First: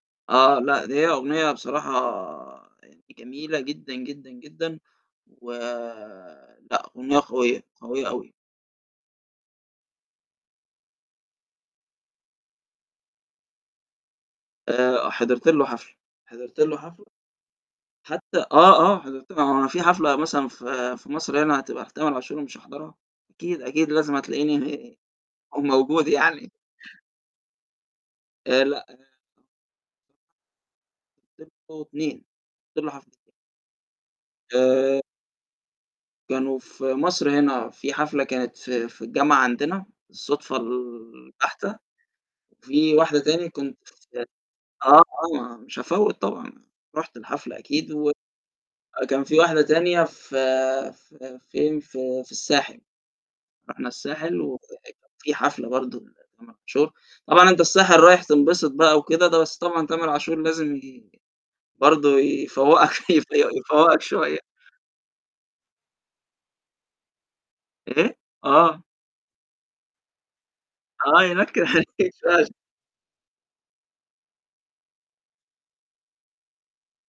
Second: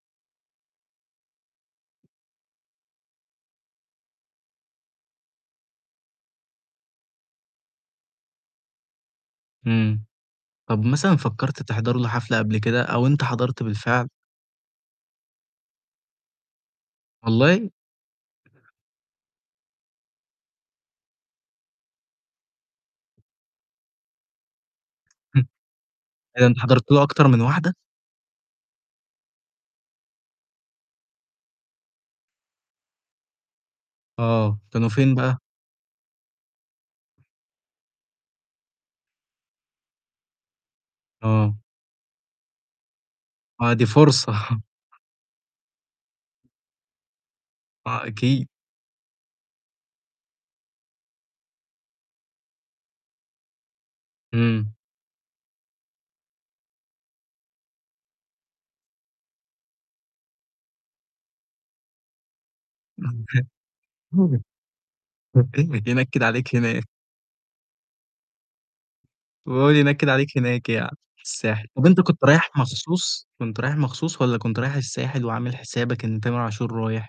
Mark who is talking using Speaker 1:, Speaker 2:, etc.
Speaker 1: آه لا دي هي أغنية بصراحة يعني جميلة جدًا، جدًا، جدًا، ولأ أغنية قوية، قوية أوي.
Speaker 2: إمم طب مثلًا فكرت تحضر له حفلة قبل كده أو أنت حضرت بالفعل؟
Speaker 1: آآ حضرت له حفلة حضرت له حفلة،
Speaker 2: والله؟
Speaker 1: حتى آه، آه حضرت ل ما هو أنا في حفلة مثلًا في في مصر هنا هتبقى لتامر عاشور ومش هاحضرها؟ أكيد، أكيد لازم هتلاقيني
Speaker 2: [unintelligible]
Speaker 1: موجود
Speaker 2: إيه ده
Speaker 1: يعني.
Speaker 2: أنت حضرت له أكتر من واحدة؟
Speaker 1: آآ لأ أنا [unintelligible] 2 حضرت له حفل
Speaker 2: آه، كانوا
Speaker 1: آآ
Speaker 2: فين بقى؟
Speaker 1: كانوا في مصر هنا في حفلة كانت في في الجامعة عندنا بالصدفة
Speaker 2: آه.
Speaker 1: البحتة، وفي واحدة تاني
Speaker 2: آه
Speaker 1: كنت
Speaker 2: دي
Speaker 1: في
Speaker 2: فرصة
Speaker 1: آه، آه ما مش هافوِّت طبعًا، رُحت الحفلة أكيد،
Speaker 2: آه
Speaker 1: و
Speaker 2: أكيد.
Speaker 1: كان في واحدة تانية في في فين، في في الساحل. رُحنا الساحل
Speaker 2: إمم.
Speaker 1: [unintelligible] في حفلة برضه لتامر عاشور، طبعًا أنت الساحل رايح تنبسط بقى وكده د بس طبعًا تامر عاشور لازم ي برضه يفوقك يف يفوقك شوية
Speaker 2: [unintelligible] ينكد عليك هناك.
Speaker 1: إيه؟ آه.
Speaker 2: وهو اللي ينكد عليك هناك يعني في
Speaker 1: آه ينكد
Speaker 2: الساحل، طب
Speaker 1: عليك
Speaker 2: أنت كنت
Speaker 1: شوية
Speaker 2: رايح
Speaker 1: عشان
Speaker 2: مخصوص؟ كنت رايح مخصوص والّا كنت رايح الساحل وعامل حسابك إن تامر عاشور رايح؟